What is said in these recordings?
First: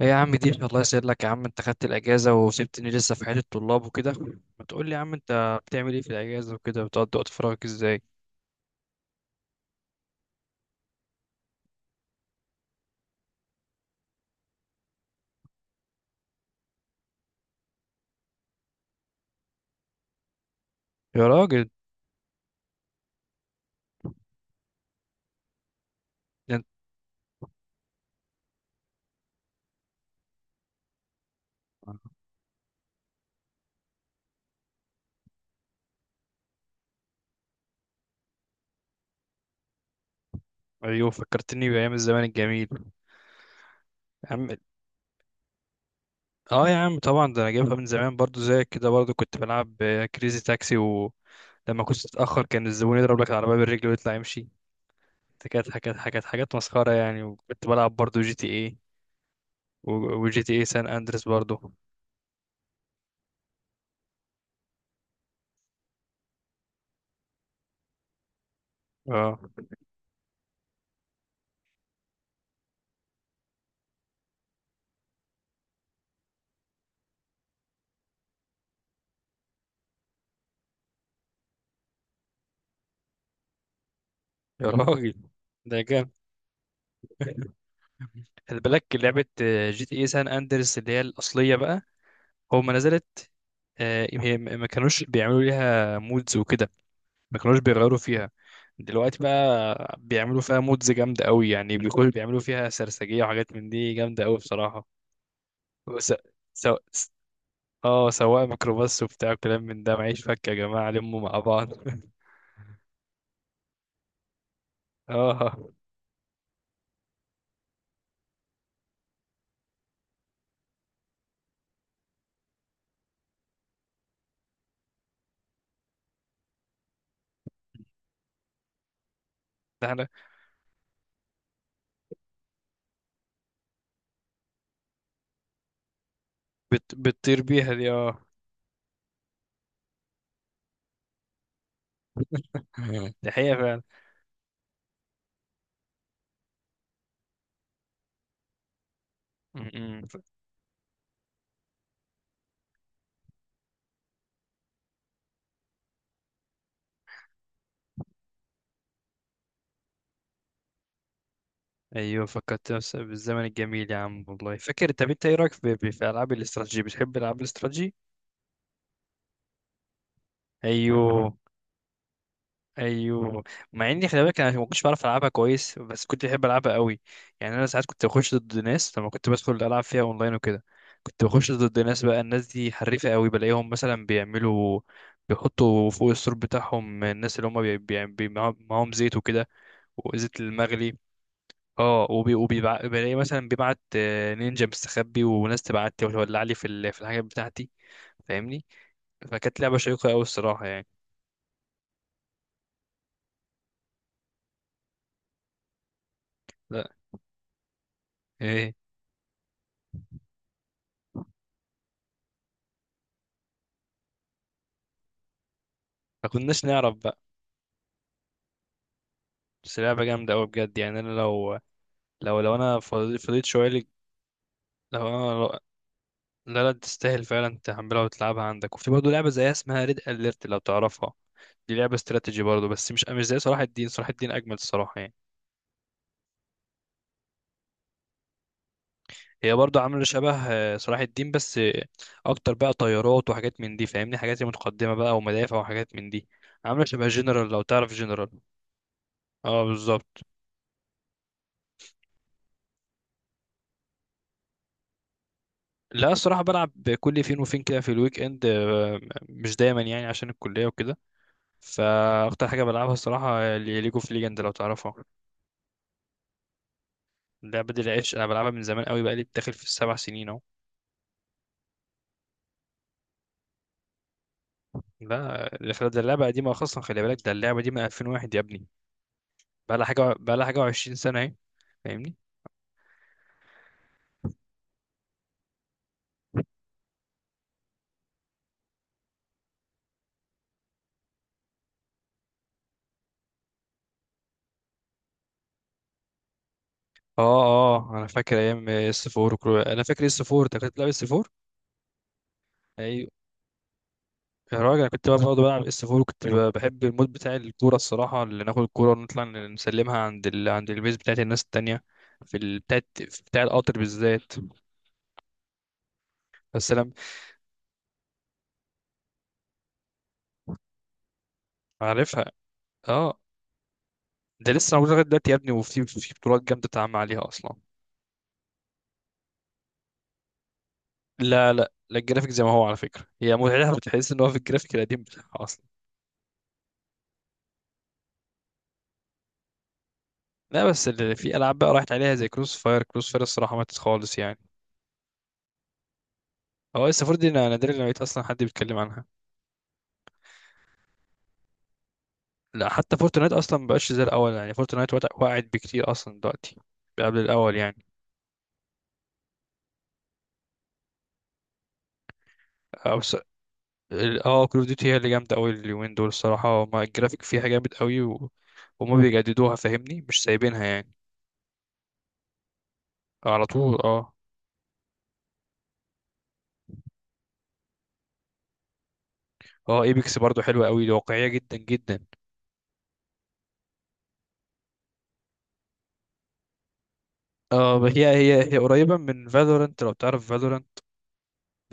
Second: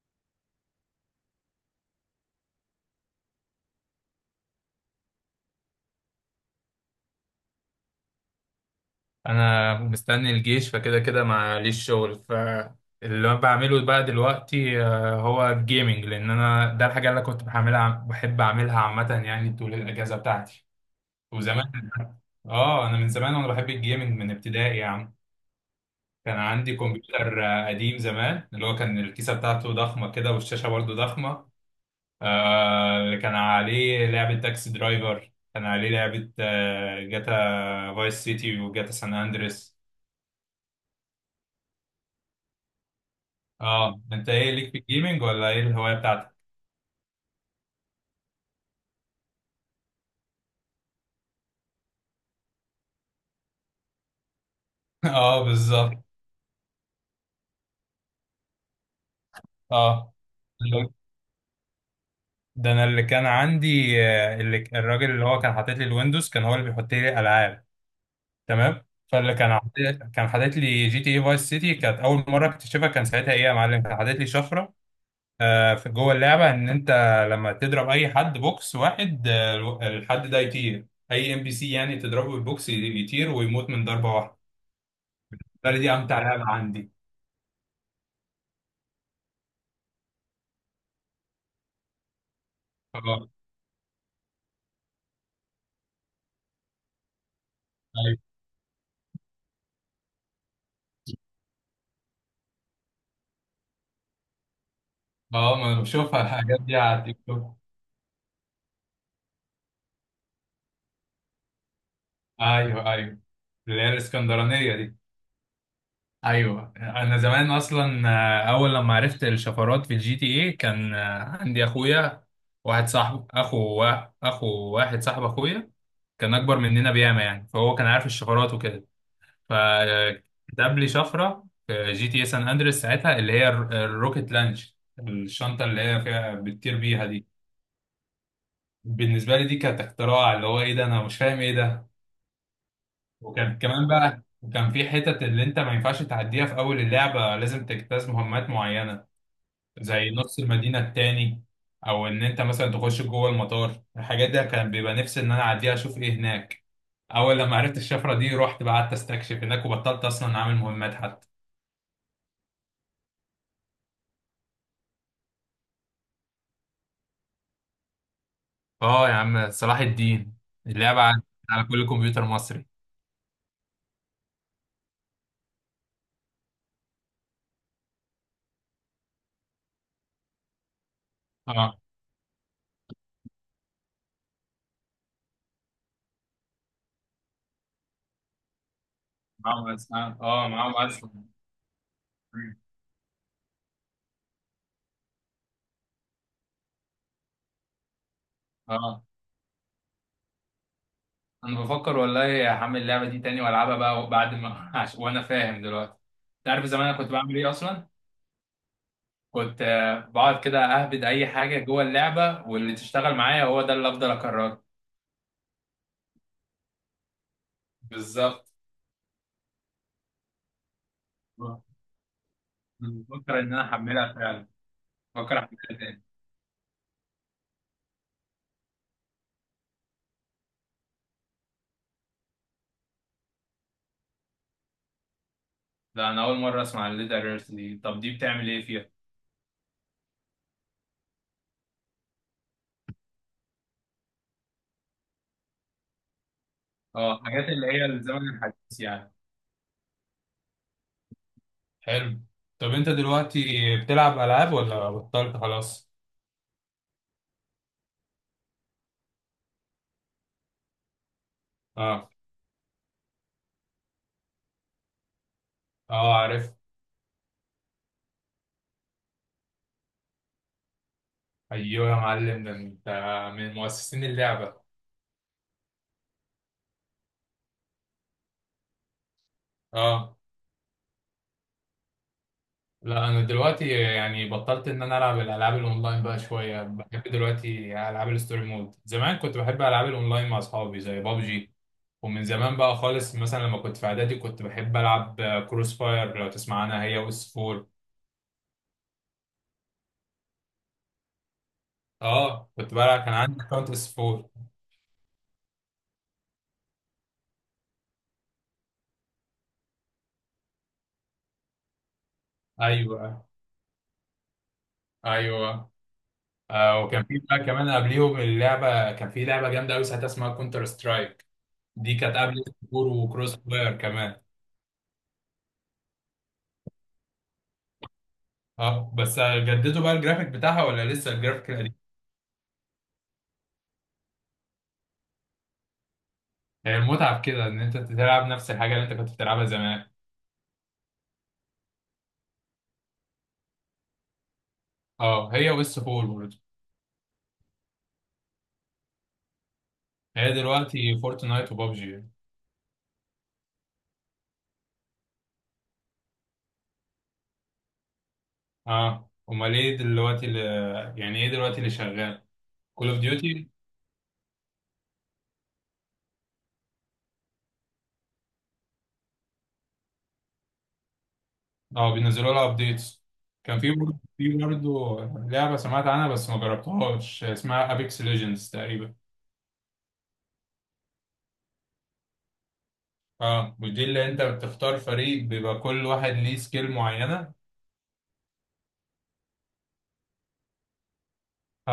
ايه يا عم دي، الله يسعدك يا عم، انت خدت الاجازه وسبتني لسه في حياه الطلاب وكده. ما تقول لي يا عم انت بتعمل ايه في الاجازه وكده، بتقضي وقت فراغك ازاي؟ انا مستني الجيش فكده كده معليش شغل فاللي انا بعمله بقى دلوقتي هو الجيمنج لان انا ده الحاجه اللي أنا كنت بعملها بحب اعملها عامه يعني طول الاجازه بتاعتي يا راجل وزمان. اه انا من زمان وانا بحب الجيمنج من ابتدائي يا عم. كان ده انت! عندي كمبيوتر قديم زمان اللي هو كان الكيسه بتاعته ضخمه كده والشاشه برضو ضخمه. اللي كان عليه لعبه تاكسي درايفر، كان عليه لعبه جاتا فايس سيتي وجاتا سان اندريس. ايوه فكرتني بايام الزمان الجميل اه انت يا عم. ايه ليك في الجيمنج ولا ايه الهوايه بتاعتك؟ اه يا عم طبعا، ده انا جايبها من زمان برضو زيك كده، برضو كنت بلعب كريزي تاكسي، ولما كنت تتاخر كان الزبون يضرب لك العربيه بالرجل ويطلع يمشي. اه ده كانت حاجات بالظبط. حاجات حاجات مسخره يعني، وكنت بلعب برضو جي تي ايه، اه وجي تي ايه سان اندريس برضو. ده انا اللي كان عندي اللي الراجل اللي هو كان حاطط لي الويندوز كان هو اللي بيحط لي الالعاب. تمام، فاللي اه كان حاطط لي جي تي اي فايس سيتي كانت اول مره اكتشفها، كان ساعتها ايه يا معلم كان حاطط لي شفره في جوه اللعبه ان انت لما تضرب اي حد بوكس واحد، الحد ده يطير. اي ام بي سي يعني تضربه بالبوكس يطير ويموت من ضربه واحده. يا راجل، قال لي دي ده امتع لعبه عندي. خلي بالك لعبة جي تي اي سان اندرس اللي هي الأصلية بقى، هو ما اه، نزلت ما كانوش بيعملوا ليها مودز وكده، ما كانوش بيغيروا أيوة. فيها. دلوقتي بقى بيعملوا فيها مودز جامدة قوي يعني، بيكونوا بيعملوا فيها سرسجية وحاجات من دي جامدة قوي بصراحة. اه ما انا وس... بشوفها الحاجات دي سو... على س- التيك توك. اه، سواق ميكروباص وبتاع كلام من ده، معيش فك يا جماعة لموا مع بعض. ايوه، ايوه، اللي هي الاسكندرانيه دي. اه، ايوه انا زمان اصلا اول لما عرفت الشفرات في الجي تي ايه كان عندي اخويا واحد صاحب اخو واحد صاحب اخويا كان اكبر مننا بياما يعني، فهو كان عارف الشفرات وكده. ده احنا. فكتب لي شفره في جي تي اي سان اندريس ساعتها اللي هي الروكت لانش، الشنطه اللي هي فيها بتطير بيها دي. بتطير بيها دي، اه. بالنسبه لي دي كانت اختراع، اللي هو ايه ده، انا مش فاهم ايه ده. دي حقيقة وكان فعلا. كمان بقى، وكان في حتت اللي انت ما ينفعش تعديها في اول اللعبة، لازم تجتاز مهمات معينة زي نص المدينة التاني او ان انت مثلا تخش جوه المطار. الحاجات دي كان بيبقى نفسي ان انا اعديها اشوف ايه هناك. اول لما عرفت الشفرة دي رحت بقى قعدت استكشف هناك وبطلت اصلا اعمل مهمات حتى. ايوه، بالزمن الجميل يا عم والله فاكر. طب انت ايه رايك في العاب الاستراتيجي، بتحب العاب الاستراتيجي؟ اه يا عم صلاح الدين، اللعبة على ايوه، على كل كمبيوتر مصري. ايوه. مع اني خلي بالك انا ما كنتش بعرف العبها كويس، بس كنت بحب العبها قوي يعني. انا ساعات كنت بخش ضد ناس، لما كنت بدخل العب فيها اونلاين وكده كنت بخش اه، ضد ناس، بقى الناس دي حريفه قوي، بلاقيهم مثلا بيعملوا، بيحطوا فوق السور بتاعهم، الناس اللي هم بي... بي... بي... معاهم معاهم زيت وكده، معاهم أسلحة، وزيت اه معاهم المغلي. أسلحة. اه، بلاقي مثلا بيبعت نينجا مستخبي، وناس تبعت لي وتولع لي في الحاجات بتاعتي، فاهمني؟ اه فكانت لعبه شيقه قوي الصراحه يعني. انا بفكر والله هعمل اللعبه دي تاني والعبها بقى بعد ما وانا فاهم دلوقتي. انت عارف زمان لا انا كنت بعمل ايه اصلا؟ ايه، كنت بقعد كده اهبد اي حاجه جوه اللعبه واللي تشتغل معايا هو ده اللي افضل اكرره. ما كناش نعرف بقى. بالظبط. بس لعبه جامده قوي بجد يعني. انا لو، أنا انا فضيت بفكر فضيت ان انا شويه لك، احملها فعلا، لو انا بفكر لو... احملها تاني. لا لا، تستاهل فعلا تحملها وتلعبها عندك. وفي برضه لعبه زيها اسمها ريد اليرت لو تعرفها، دي لعبه استراتيجي برضه، بس مش زي صلاح الدين، صلاح الدين اجمل الصراحه يعني. ده انا اول مره اسمع الليدر ايرث دي، طب دي بتعمل ايه فيها؟ هي برضه عامله شبه صلاح الدين، بس اكتر بقى، طيارات وحاجات من دي فاهمني، حاجات متقدمه بقى، ومدافع وحاجات من دي، عامله شبه اه، حاجات جنرال لو اللي هي تعرف جنرال. الزمن الحديث يعني. اه بالظبط. حلو. طب انت دلوقتي بتلعب العاب ولا بطلت خلاص؟ لا الصراحه بلعب، كل فين وفين كده في الويك اند، مش دايما يعني عشان الكليه وكده. اه، فاكتر حاجه بلعبها الصراحه ليج اوف ليجند لو تعرفها، اه عارف. اللعبه دي العيش، انا بلعبها من زمان قوي، بقى لي داخل في ال7 سنين اهو. ايوه يا معلم، ده انت من مؤسسين اللعبه. لا الف- ده اللعبه قديمه اصلا، خلي بالك ده اللعبه دي من 2001 يا ابني، بقى لها حاجه، اه، بقى لها حاجه و20 سنه اهي، فاهمني؟ لا انا دلوقتي يعني بطلت ان انا العب الالعاب الاونلاين بقى شويه، بحب دلوقتي العاب الستوري مود، زمان كنت بحب العاب الاونلاين مع اصحابي زي بابجي. ومن زمان بقى خالص مثلا لما كنت في اعدادي كنت بحب العب كروس فاير لو تسمع عنها، هي اه واس 4. اه، انا فاكر ايام اس 4 انا فاكر اس 4، انت كنت بتلعب اس 4؟ اه كنت بلعب، ايوه. كان عندي اكونت اس 4. يا راجل انا كنت بقى بقعد بلعب اس 4، وكنت بحب المود بتاع الكوره الصراحه، اللي ناخد الكوره ونطلع نسلمها عند البيز بتاعت الناس التانية، في ال... بتاعت في ايوه، بتاع القطر بالذات. ايوه. بس آه انا وكان في بقى كمان قبليهم اللعبه، كان في لعبه جامده قوي ساعتها اسمها كونتر سترايك. دي كانت عارفها. قبل سكور اه، وكروس فاير كمان. ده لسه موجود لغايه دلوقتي يا ابني، وفي في بطولات جامده اتعمل عليها اصلا. اه بس جددوا بقى الجرافيك بتاعها ولا لسه الجرافيك لا لا القديم؟ لا، الجرافيك زي ما هو على فكره، هي متعتها بتحس ان هو في الجرافيك القديم بتاعها اصلا. هي المتعة في كده ان انت تلعب نفس الحاجة اللي انت كنت بتلعبها زمان. لا بس اللي في العاب بقى راحت عليها زي كروس فاير، كروس فاير الصراحه ماتت خالص يعني. اه، هي ويس فول برضه. هو لسه فور، دي انا نادرا لما لقيت اصلا حد بيتكلم عنها. هي دلوقتي فورتنايت وبابجي. لا حتى فورتنايت اصلا مبقاش زي الاول يعني، فورتنايت وقعت بكتير اصلا دلوقتي، قبل الاول يعني. اه امال ايه دلوقتي اللي، يعني ايه دلوقتي اللي شغال؟ كول اوف او س... ديوتي. اه، كول اوف ديوتي هي اللي جامده قوي اليومين دول الصراحه، هما الجرافيك فيها جامد قوي و... وما بيجددوها فاهمني، مش سايبينها يعني. اه بينزلوا لها ابديتس. على كان في طول برضه، اه. لعبة سمعت عنها بس ما جربتهاش اسمها ابيكس ليجندز تقريبا. اه، ايبكس برضو حلوه قوي، واقعيه جدا جدا. اه، ودي اللي انت بتختار فريق بيبقى كل واحد ليه سكيل معينة. اه، هي قريبه من فالورانت لو تعرف فالورانت،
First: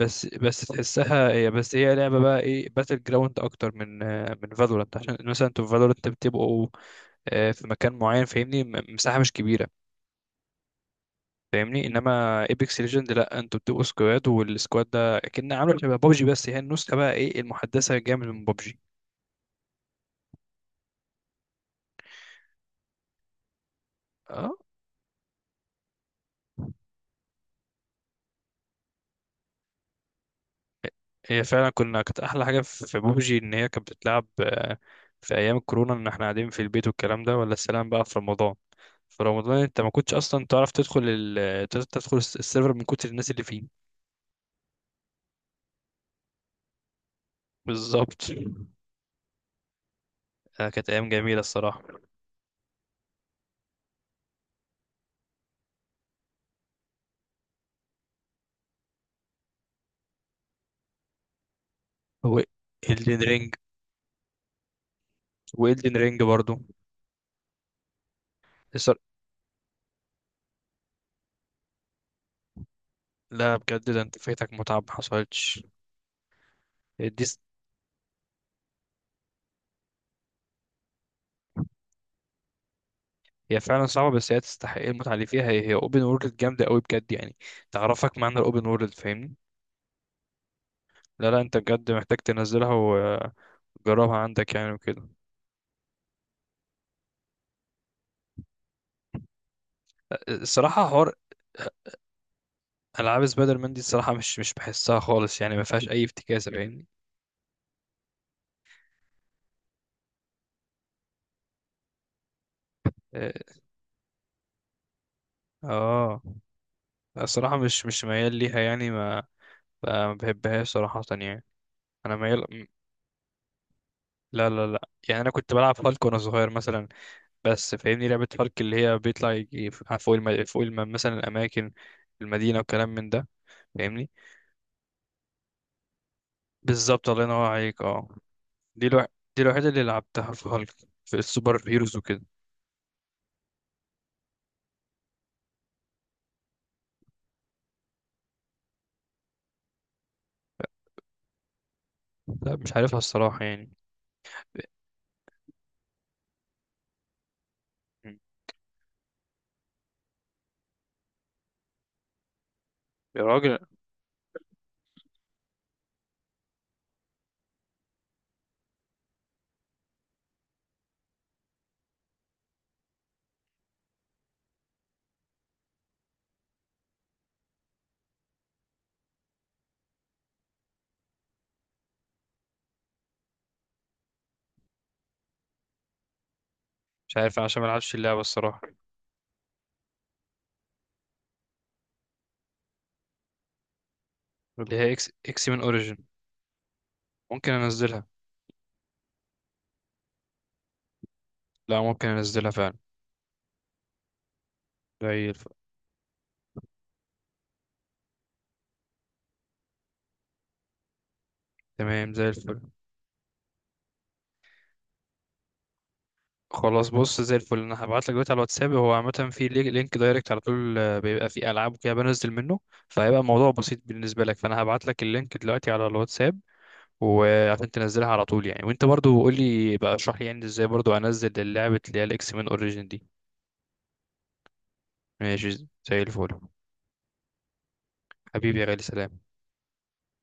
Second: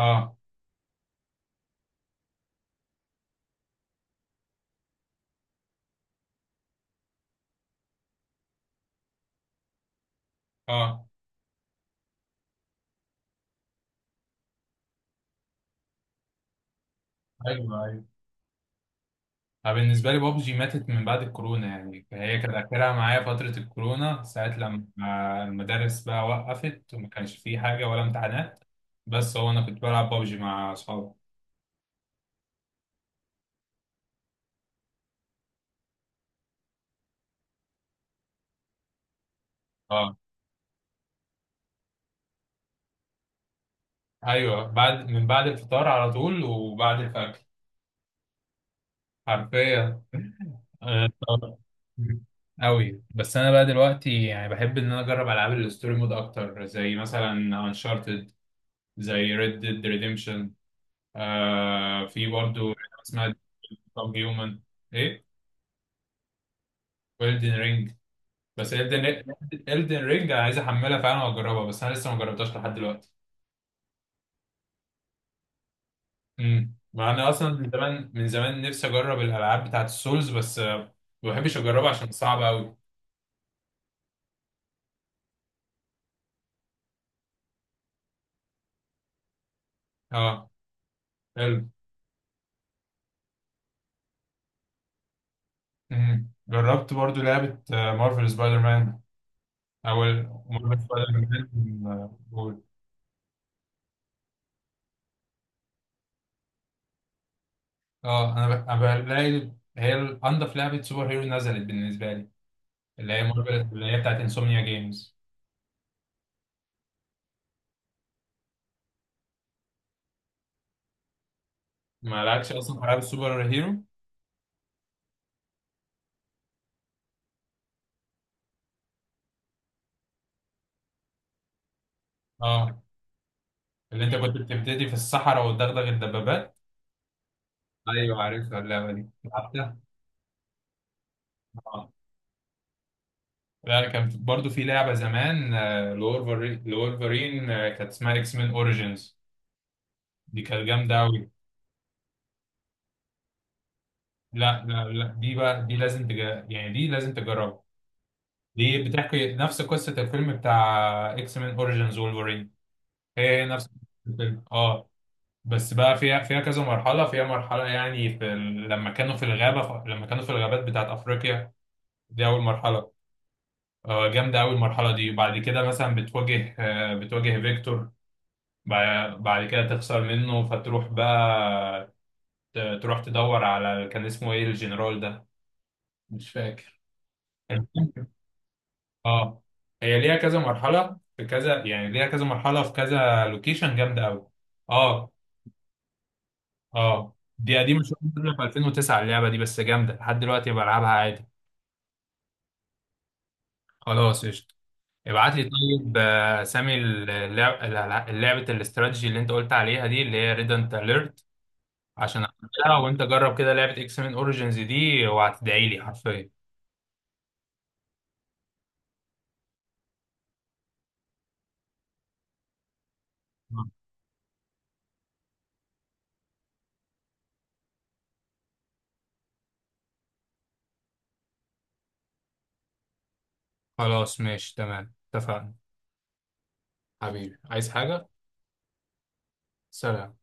بس بس تحسها هي، بس هي لعبه بقى ايه، باتل جراوند اكتر من من فالورانت، عشان مثلا انتوا في فالورانت بتبقوا في مكان معين فاهمني، مساحه مش كبيره اه، فاهمني. انما ايبكس ليجند لا، انتوا بتبقوا سكواد، والسكواد ده اكن عامله شبه بابجي، بس هي النسخه بقى ايه، ايوه، المحدثه ايوه. جامد من بابجي. أنا بالنسبه لي بابجي ماتت من بعد الكورونا يعني، فهي كان اخرها معايا فتره الكورونا اه، ساعه لما المدارس بقى وقفت وما كانش فيه حاجه ولا امتحانات. بس هو انا كنت بلعب بابجي مع اصحابي. هي فعلا كنا، كانت احلى حاجه في في بابجي ان هي كانت بتتلعب في ايام الكورونا، ان احنا قاعدين في البيت والكلام ده، ولا السلام بقى في رمضان. في رمضان انت ما كنتش اه اصلا تعرف تدخل السيرفر من كتر الناس اللي فيه. ايوه، بعد من بعد الفطار على طول وبعد الفجر، بالظبط، حرفيا. كانت ايام جميله طبعاً. الصراحه. أوي بس أنا بقى دلوقتي يعني بحب إن أنا أجرب ألعاب الستوري مود أكتر زي مثلا أنشارتد، زي ريد ديد ريديمشن. آه في هو برضو إلدن اسمها رينج، كام هيومن، ايه، وإلدن رينج برضو. ويلدن رينج، بس الدن، الدن رينج انا عايز احملها فعلا واجربها بس انا لسه ما جربتهاش لحد دلوقتي. لا بجد، ده انت فايتك متعة ما حصلتش. مع اني دي س- اصلا من زمان من زمان نفسي اجرب الالعاب بتاعت السولز بس ما بحبش اجربها عشان صعبه قوي. هي فعلا صعبة، بس هي تستحق المتعة اللي فيها، هي هي اوبن وورلد جامدة قوي بجد يعني، تعرفك معنى الاوبن وورلد فاهمني. اه. لا لا، انت حلو. بجد محتاج تنزلها وجربها عندك يعني وكده. جربت برضو لعبه مارفل سبايدر مان اول. مارفل الصراحة سبايدر حوار. مان قول. العاب سبايدر مان دي الصراحة مش بحسها خالص يعني، ما فيهاش اي افتكاسة فاهمني. اه أنا بلاقي هي انضف لعبه سوبر هيرو نزلت بالنسبه لي، اللي هي اه، مارفل اللي هي بتاعت انسomnia جيمز. آه. الصراحة مش ميال ليها يعني، ما بحبهاش صراحة يعني. انا ما لعبتش ميال. اصلا في العاب السوبر هيرو. لا يعني، انا كنت بلعب هالك وانا صغير مثلا، بس فاهمني لعبة هارك اللي هي بيطلع يجي مثلا الأماكن، المدينة اه، وكلام من ده، اللي فاهمني. انت كنت بتبتدي في الصحراء وتدغدغ الدبابات. بالظبط، الله ينور عليك اه. ايوه عارفها دي اللعبه الوح... دي دي الوحيدة لعبتها. اللي لعبتها في هالك، في السوبر اه، هيروز وكده. لا كانت برضو في لعبه زمان لولفرين، لولفرين كانت اسمها اكس مان اوريجينز، دي كانت جامده قوي. لا مش عارفها الصراحة يعني. لا، لا، لا، دي بقى يعني دي لازم تجربها. م. دي بتحكي نفس قصه الفيلم بتاع اكس مان اوريجينز وولفرين. يا هي هي راجل نفس الفيلم اه. بس بقى فيها كذا مرحلة، فيها مرحلة يعني لما كانوا في الغابة، لما كانوا في الغابات بتاعت أفريقيا، دي أول مرحلة. جامدة أوي المرحلة دي. بعد كده مثلا بتواجه بتواجه فيكتور. بعد كده تخسر منه فتروح بقى تروح تدور على كان اسمه إيه الجنرال ده، مش فاكر. مش عارف أنا عشان ما العبش اللعبة الصراحة. اه هي ليها كذا مرحلة في كذا، يعني ليها كذا مرحلة في كذا لوكيشن جامدة أوي. اللي هي اه. اكس من اوريجين. اه ممكن دي قديمه شويه، انزلها، نازله في 2009 اللعبه دي بس جامده لحد دلوقتي بلعبها عادي. لا ممكن انزلها فعلا. خلاص قشطه. زي ابعت لي الفل. طيب سامي اللعب لعبه الاستراتيجي اللي انت قلت عليها دي اللي هي ريدنت اليرت تمام عشان زي الفل. اعملها، وانت جرب كده لعبه اكس مان اوريجينز دي وهتدعي لي حرفيا. خلاص بص، زي الفل، انا هبعت لك دلوقتي على الواتساب، هو عامه في لينك دايركت على طول بيبقى فيه العاب وكده بنزل منه، فهيبقى الموضوع بسيط بالنسبه لك، فانا هبعت لك اللينك دلوقتي على الواتساب وعشان تنزلها على طول يعني. وانت برضو قول لي بقى، اشرح لي يعني ازاي برضو انزل اللعبه اللي هي الاكس مان اوريجين دي. خلاص ماشي تمام ماشي اتفقنا. زي الفل. حبيبي عايز حاجه؟ حبيبي يا غالي سلام. سلام.